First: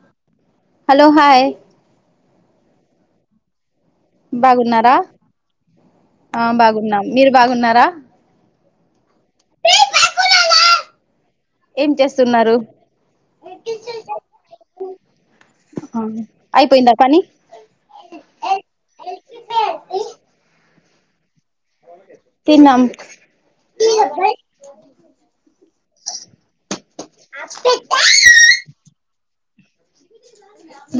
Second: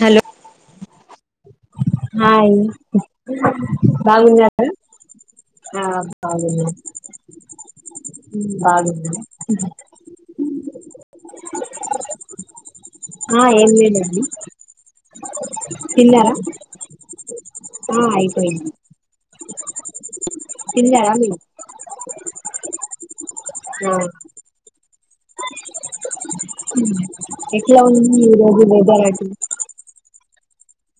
Hello hello hi hi బాగున్నారా ఆ ఆ బాగున్నా బాగున్నాం మీరు బాగున్నారా బాగున్నాం ఏం చేస్తున్నారు ఆ ఏం లేదండి ఆ తిన్నారా అయిపోయిందా పనీ ఆ అయిపోయింది తిన్నవానే తిన్నాం ఆ ఎట్లా ఉంది ఈ రోజు వెదర్ అటు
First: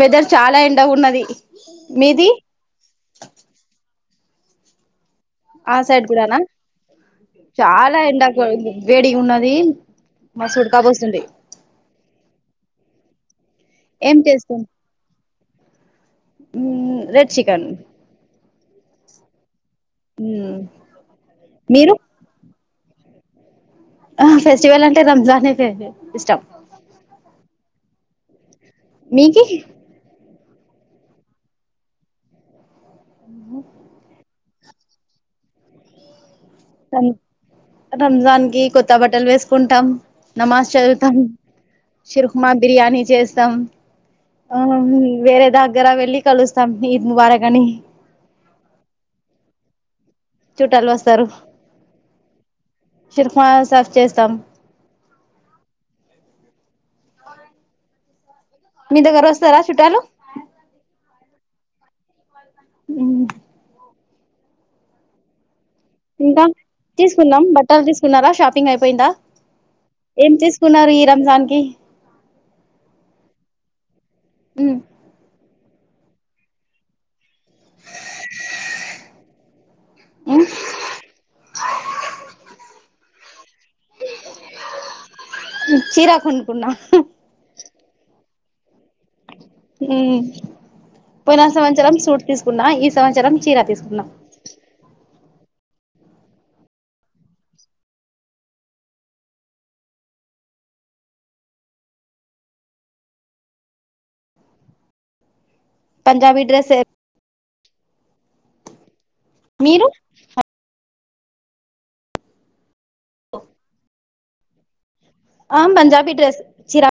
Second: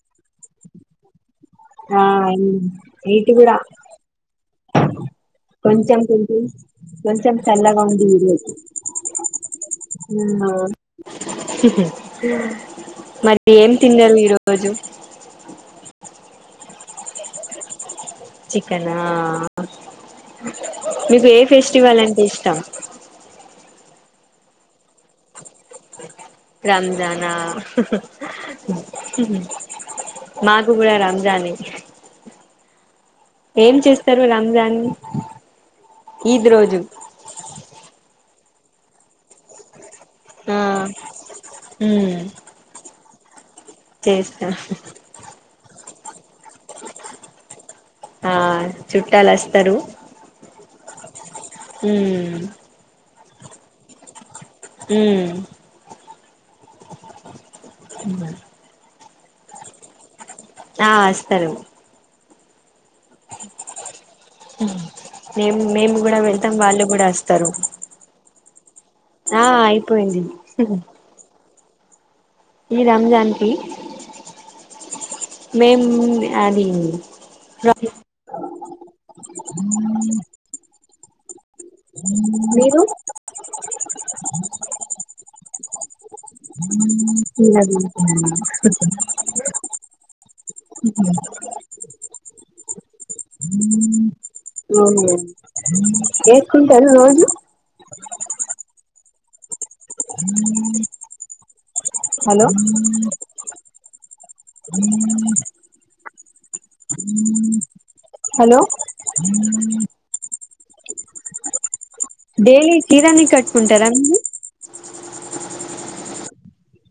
వెదర్ చాలా ఎండగున్నది ఆ ఇటు కూడా ఆ కొంచెం సైడ్ కూడానా కొంచెం కొంచెం చల్లగా చాలా ఉంది ఈ ఎండా రోజు వేడిగా ఉన్నది ఆ మాస్తుడుకపోస్తుంది మరి ఏం తిన్నరు ఈరోజు హుం రేపు చికెన్ చికెనా మ్మ్ మీకు ఏ మీరు ఫెస్టివల్ అంటే ఇష్టం ఫెస్టివల్ అంటే రంజాన్ ఏ ఇష్టం రంజానా మీకి మాకు కూడా రంజానే ఏం చేస్తరు రం జాన్ ర రంజన్ కి కొత్త బట్టలు వేసుకుంటాం ఆ నమాజ్ చదువుతాం ఉమ్ శిర్కూర్మా బిరియానీ చేసి స చేస్తా ఆ వేరేద దగ్గర వెళ్ళి కలుస్తాం ఇ వార కాని ఆ చుట్టాలస్తారు చుట్టాలు వస్తారు శర్ఫ సాఫ చేస్తస్తాం అ మీ దగ్గర వస్తారా చుట్టాలు ఆ వస్తరు నిమ్ ఇంకా తీసుకుందాం బట్టలు తీసుకున్నారా షాప్ పింగ్ అయ్పొ పోయిందా ఆ అయిపోయింది ఏం చేసుకున్నారు ఈ రంజాన్ కి ఈ రామ్జాన్కి మ్ మేమ్ అది అ మ్ మీరు చిర కొనుకున్న [inaudible] మ్ పోయినా సంత్సరం సూట్ తీసుకు కున్నా ఈ సంవత్సరం చీరా తీసుకున్నా ఓ ఏసుకుంటారు రోజూ హలో పంజాబీ డ్రెస్ ఎ హలో మీరు డైలీ తీరాన్ని కట్టుకుంటారా అండి ఆ పంజాబీ డ్రెస్ చిరా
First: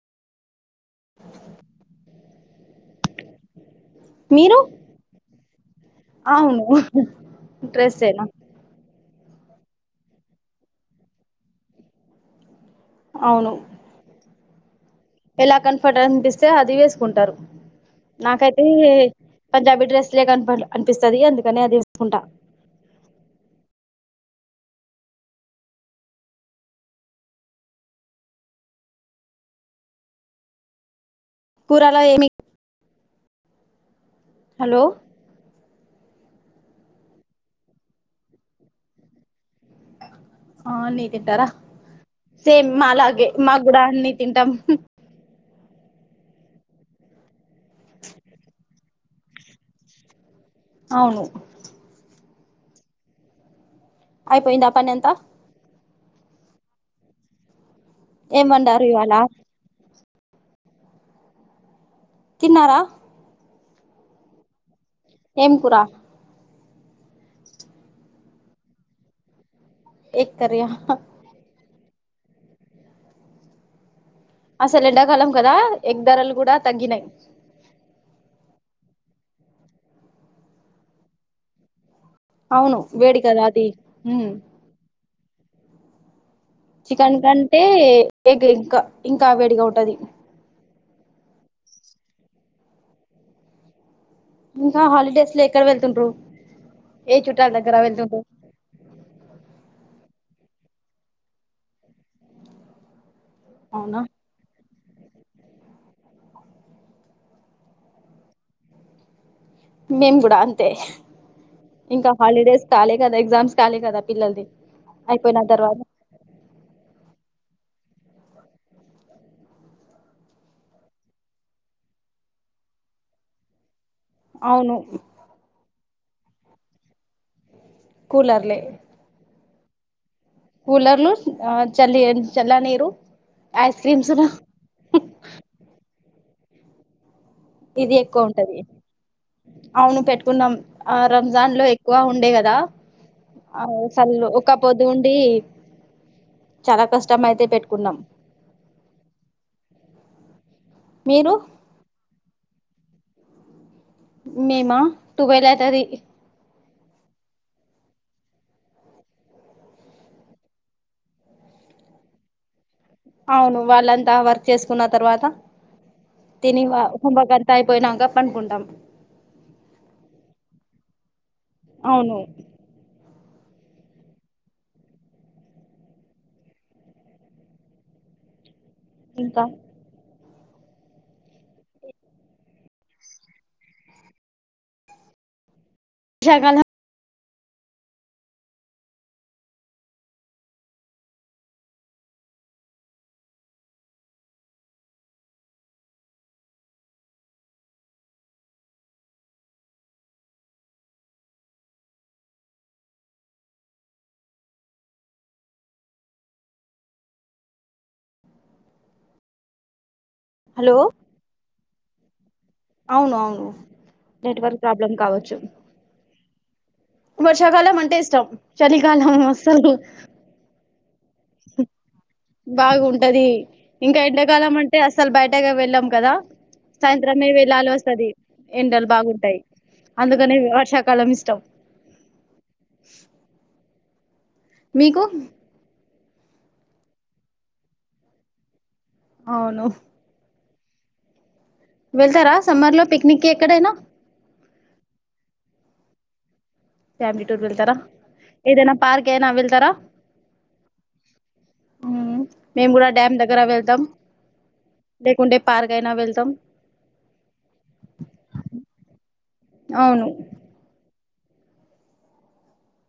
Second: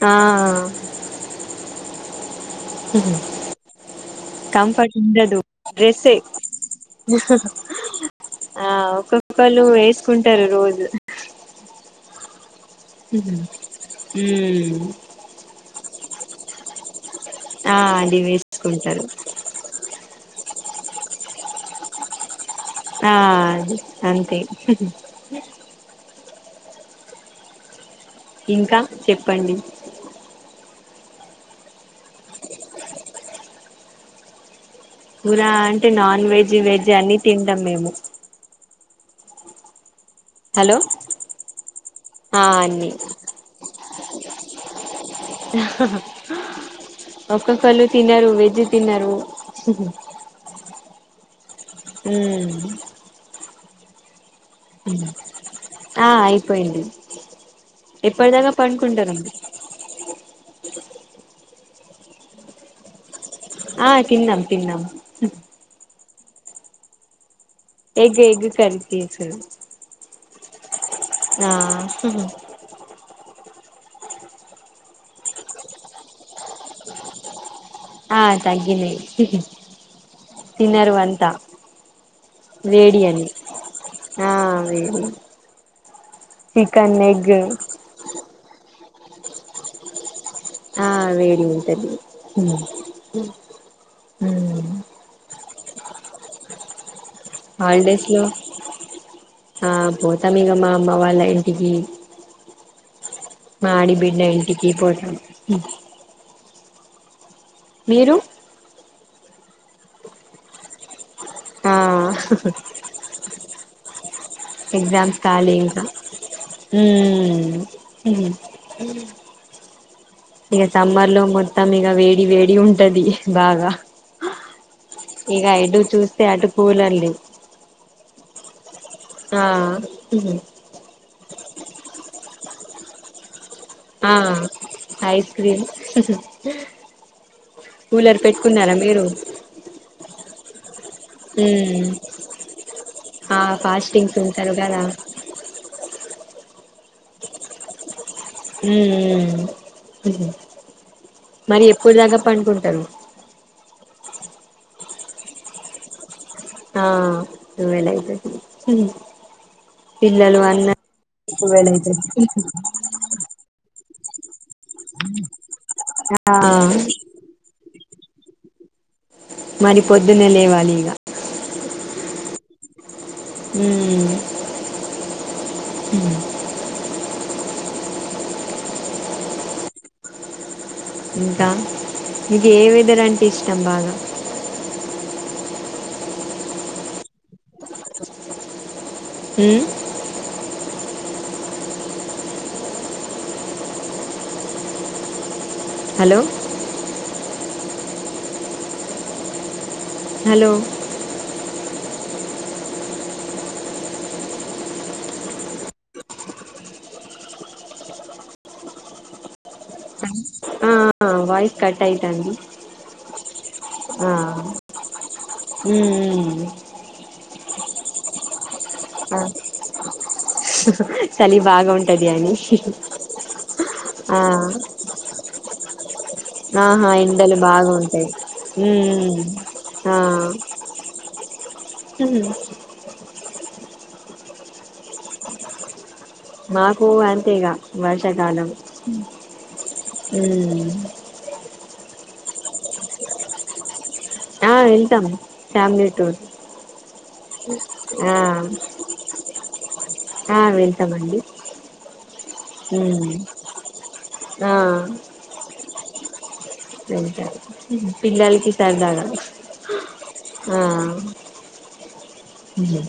ఆ [unintelligible] మీరు కంఫర్ట్ ఉండదు డ్రస్సే అవును డ్రెస్సేనా ఆ ఒక పలు వేసుకుంటారు రోజు అవును హ్మ్ ఎలా కన్ఫర్ట్ అనిపిస్తే అది వేసుకుంటారు. ఆ అది నాకైతే వేసుకుంటారు పంజాబీ డ్రస్స్ దే కన్ఫర్ట్ అనిపిస్తది అందుకని అది ఏసుకుంటా ఆ అంతే ఇంకా చెప్పండి కూరలో ఏమి హలో కూర అంటే నాన్ వెజ్ వెజ్ అన్ని తింటాం మేము హలో అన్నీ తింటారా ఆ సేమ్ అన్ని మాలాగే మాగ్గుడా అన్నీ తింటాం కలు తినరు వెజ్ తిన్నారు అవును మ్ అయిపోయిందా పని అంత ఆ అయిపోయింది ఏం ఎప్పటిదాకా వండారు ఇవాళ పండుకుంటారండి తిన్నారా ఆ తిన్నాం తిన్నాం ఏం కురా ఎగ్ ఎగ్ కర్రీ చేస్ ఎగ్ కర్రీ హా ఆ అసలు ఎండాకాలం కదా ఎగ్ ధరలు కూడా తగ్గినాయి ఆ తగ్గిన తన్నారురు అంత అవును వేడి అని కదా అది ఉమ్ ఆ వేడిని చికెన్ కంటే ఏగ ఇం ఇంకా వేడిగా ఉంటది ఆ వేడి ఉంటది ఉమ్ ఇంకా హాలిడేస్ లేక్ కడవరుతుంట్రు హాలిడేస్ లో పోతాం ఇకమ్మా అమ్మ వాళ్ళ ఇంటికి మీ అవునా బిడ్ ఎళ్ంటి పోం మీరు మేం కూడా అంతే ఆ ఇంకా హాలిడేస్ కాలే కదా ఎగ్జామ్స్ లి కదా పిల్లలది ఎగ్జామ్స్ అయిపోయిన ఖాళీ తర్వాత ఇంకా ఇక సమ్మర్ లో మొత్తం ఇక వేడి వేడి ఉంటది బాగా అవును ఇగా ఎడు చూస్త తటు పూలండి కూలర్లే ఆ కూలర్లు ఆ చలి చల్లనీరు ఆ ఐస్ క్రీం ఇది కూలర్ ఎక్కువ పెట్టుకున్నారా మీరు తున్నాం ఆ రంజాన్ లో ఉమ్ ఎక్కువ ఉండే కదా ఆ ఫాస్టింగ్స్ అసలు ఉంటారు ఒక కదా పొద్దు ఉండి చాలా కష్టం అయితే పెట్టుకున్నాం మీరు మరి ఎప్పుడు దాకా పనుకుంటారు మేమా ట్వెల్వ్ అవుతది ఆ ట్వెల్వ్ అవుతది పిల్లలు అన్ని ట్వెల్వ్ అయితది అవును వాళ్ళంతా వర్ చేసుకున్న తర్వాత ఆ తిని వై కుంభక తైపోయినా పడుకుంటాం మరి పొద్దున్న లేవాలి ఇగ అవును మ్మ్ ఇంకా ఇంకా మీకు ఏ వెదర్ అంటే ఇష్టం బాగా ర్షాకాలం మ్మ్ హలో హలో ఆ హలో ఆ వాయిస్ కట్ అయితాంది అవును అవును ఆ నెట్వర్క్ ప్రాబ్లం కావచ్చు ఉమ్ ఉమ్ వష్ వర్షాకాలం అంటే ఇష్టం చలి ఆ కాలం అస్సలు చలి బాగా ఉంటు బాగుంటది ఇంకా ఆ ఎండాకాలం అంటే అసలు బయటకే వెళ్ళాము కదా ఆహా సాయంత్రమే ఎండలు వెళ్ళాలి బాగుంటాయ్ వస్తది ఎండలు మ్మ్ బాగుంటాయి మ్మ్ ఆ అందుకని వర్షాకాలం ఇష్టం మీకు మాకు అంతేగా వర్షాకాలం అవును మ్మ్ అ వెళ్తారా సమ్మర్ లో పిక్నిక్కి ఎక్కడైనా ఆ వెళ్తాము ఫ్యామిలీ టూర్ ఫ్యామిలీ టూర్ వెళ్తారా ఆ ఏదైనా పార్క్ అయినా వెళ్తారా ఆ వెళ్తామండి మ్మ్. మేము కూడా ఉమ్ డ్యామ్ దగ్గర వెళ్తాం ఆ లేకుంటే పార్ కైనా వెళ్తాం వెళ్తాం పిల్లలకి సరదాగా అవును హ ఆ ఉమ్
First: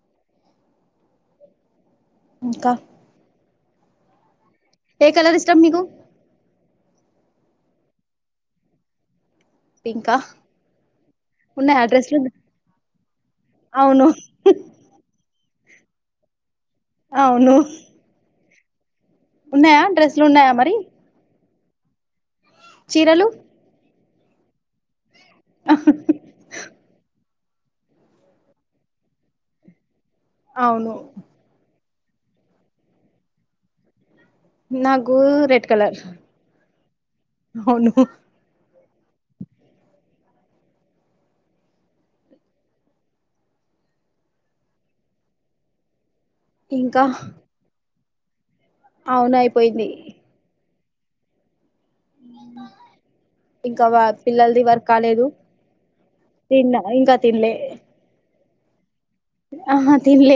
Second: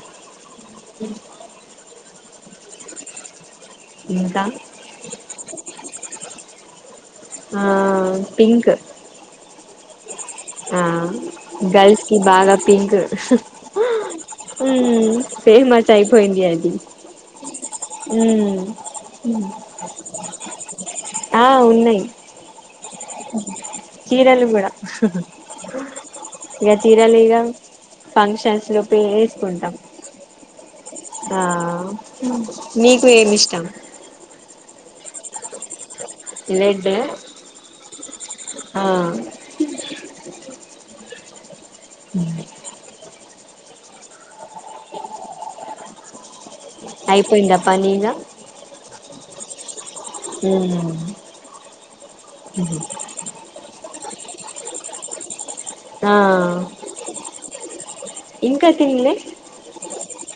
ఇంకా పింకా ఏ కలర్ ఇష్టం మీకు ఆ పింక్ ఇంకా ఆ గర్ల్స్ కి బాగా పింక్ స అవును ఆ ఉమ్ ఫేమస్ అయిపోయింది అది అవును ఉమ్ ఉన్నాయా డ్రెస్లు ఉన్నాయా మరి ఆ ఉన్నాయి చీరలు చీరలు బేడా చీరలు ఇగ ఫంక్షన్స్ లోపే వేసుకుంటాం అవును ఆ నీకు ఏమి ఇష్టం నాకు రెడ్ కలర్ రెడ్ అవును ఆ ఉమ్ ఇంకా అయిపోయిందప్పా నీగా అవును అయిపో పోయింది ఉమ్ ఇంకా వా పిల్లలది వర్క్ కాలేదు ఆ తిన్నా ఇంకా తిన్లే ఇంకా తిన్లే ఆ తినలే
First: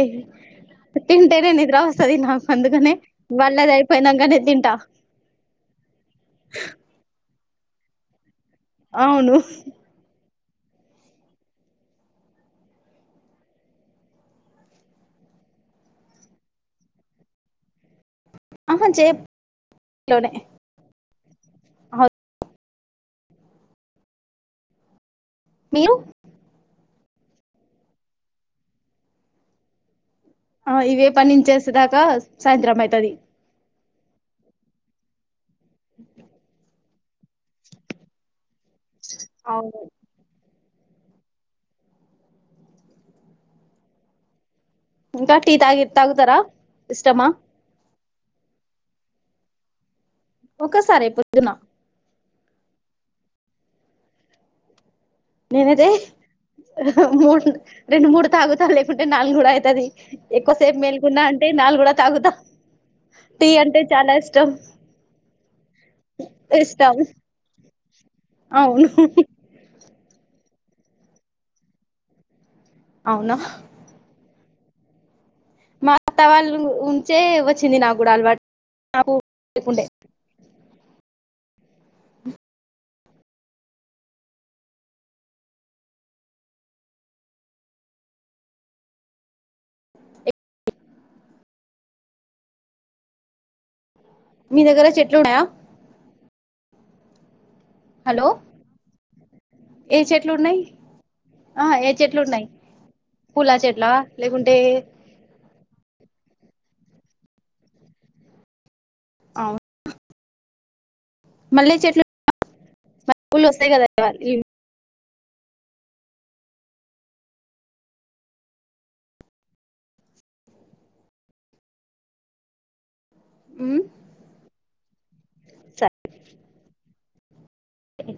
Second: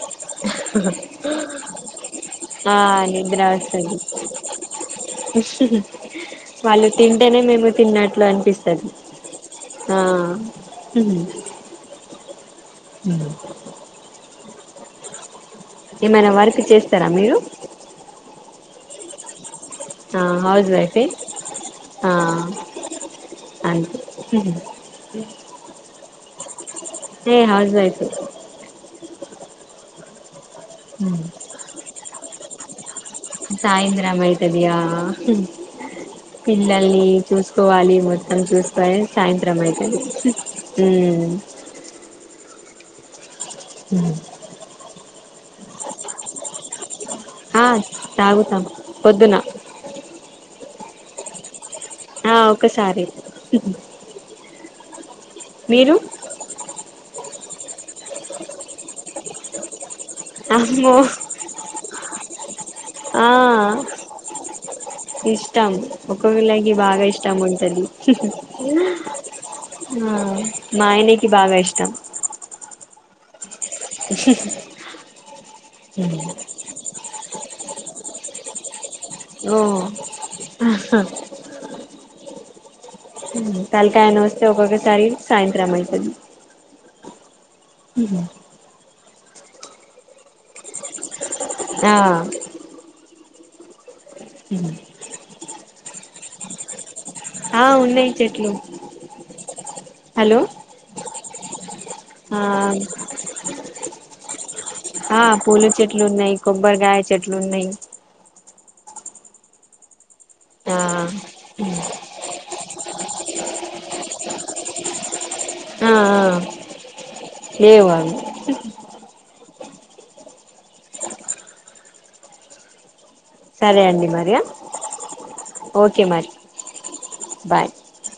తింటేనే నిద్ర వస్తాది నాకు ఆ అందుకనే నిద్ర వాళ్ళది వస్తది అయిపోయినాక నేను తింటా అంటేనే మేము తిన్నట్లు అనిపిస్తాం అవును ఆ ఉమ్ ఉమ్ ఏమైనా వారికి చేస్తారా మీరు ఆహా చేయము ఆ హౌస్ వైఫె ఆ అన్ మీరు ఏ హౌస్ వైఫె ఆ ఇవే పనించేస్తుదాకా సాయంత్రం అయితది సాయంత్రం అయితదియ పిల్లల్ అని చూసుకోవాలి మొత్తం చూస్ పయి సాయంత్రం అవును అయితది ఉమ్ ఇంకా టీ తాగి తాగతారా ఇష్టమా ఆ తాగుతాం పొద్దున ఒక్కసారి పొద్దున ఆ ఒకసారి నేనది మూడు రెండు మూడు తాగుతా లేకుంటే నాలుగుడా అయితది ఎక్కువసేపు అమ్మో మెల్కున్నా అంటే నాలుగు కూడా తాగుత ఆ ఇష్టం ఒక్కొక్కళకి బాగా ఇష్టం ఉంటది అవును ఆ మాయనకి బాగా ఇష్టం అవునా స మా అత్తవాళ్ళు ఉంచే వ వచ్చింది నాకు కూడా అలవాటు నాకు ఓ లేకుండే [inaudible] తళకాయన వస్తే ఒక్కొక్కసారి సాయంత్రం అయితది ఉహు ఆ మీ దగ్గర చెట్లు ఉన్నాయా ఆ ఉన్నాయి హలో చెట్లు ఏ చెట్లు హలో ఉన్నాయి ఆ ఏ చెట్లు ఆ ఉన్నాయి పూల చెట్లా లేకూన్ ఆ పూల చెట్లు ఉన్నాయి కొబ్బరీ గాయల చెట్లు ఉన్నాయి ఆ మళ్ళీ చెట్లు మల్లె పువ్వులు వస్తాయి కదా వ ఆ లేవు అవి ఉమ్ సరే అండి మరియా ఓకే మరి బాయ్ అ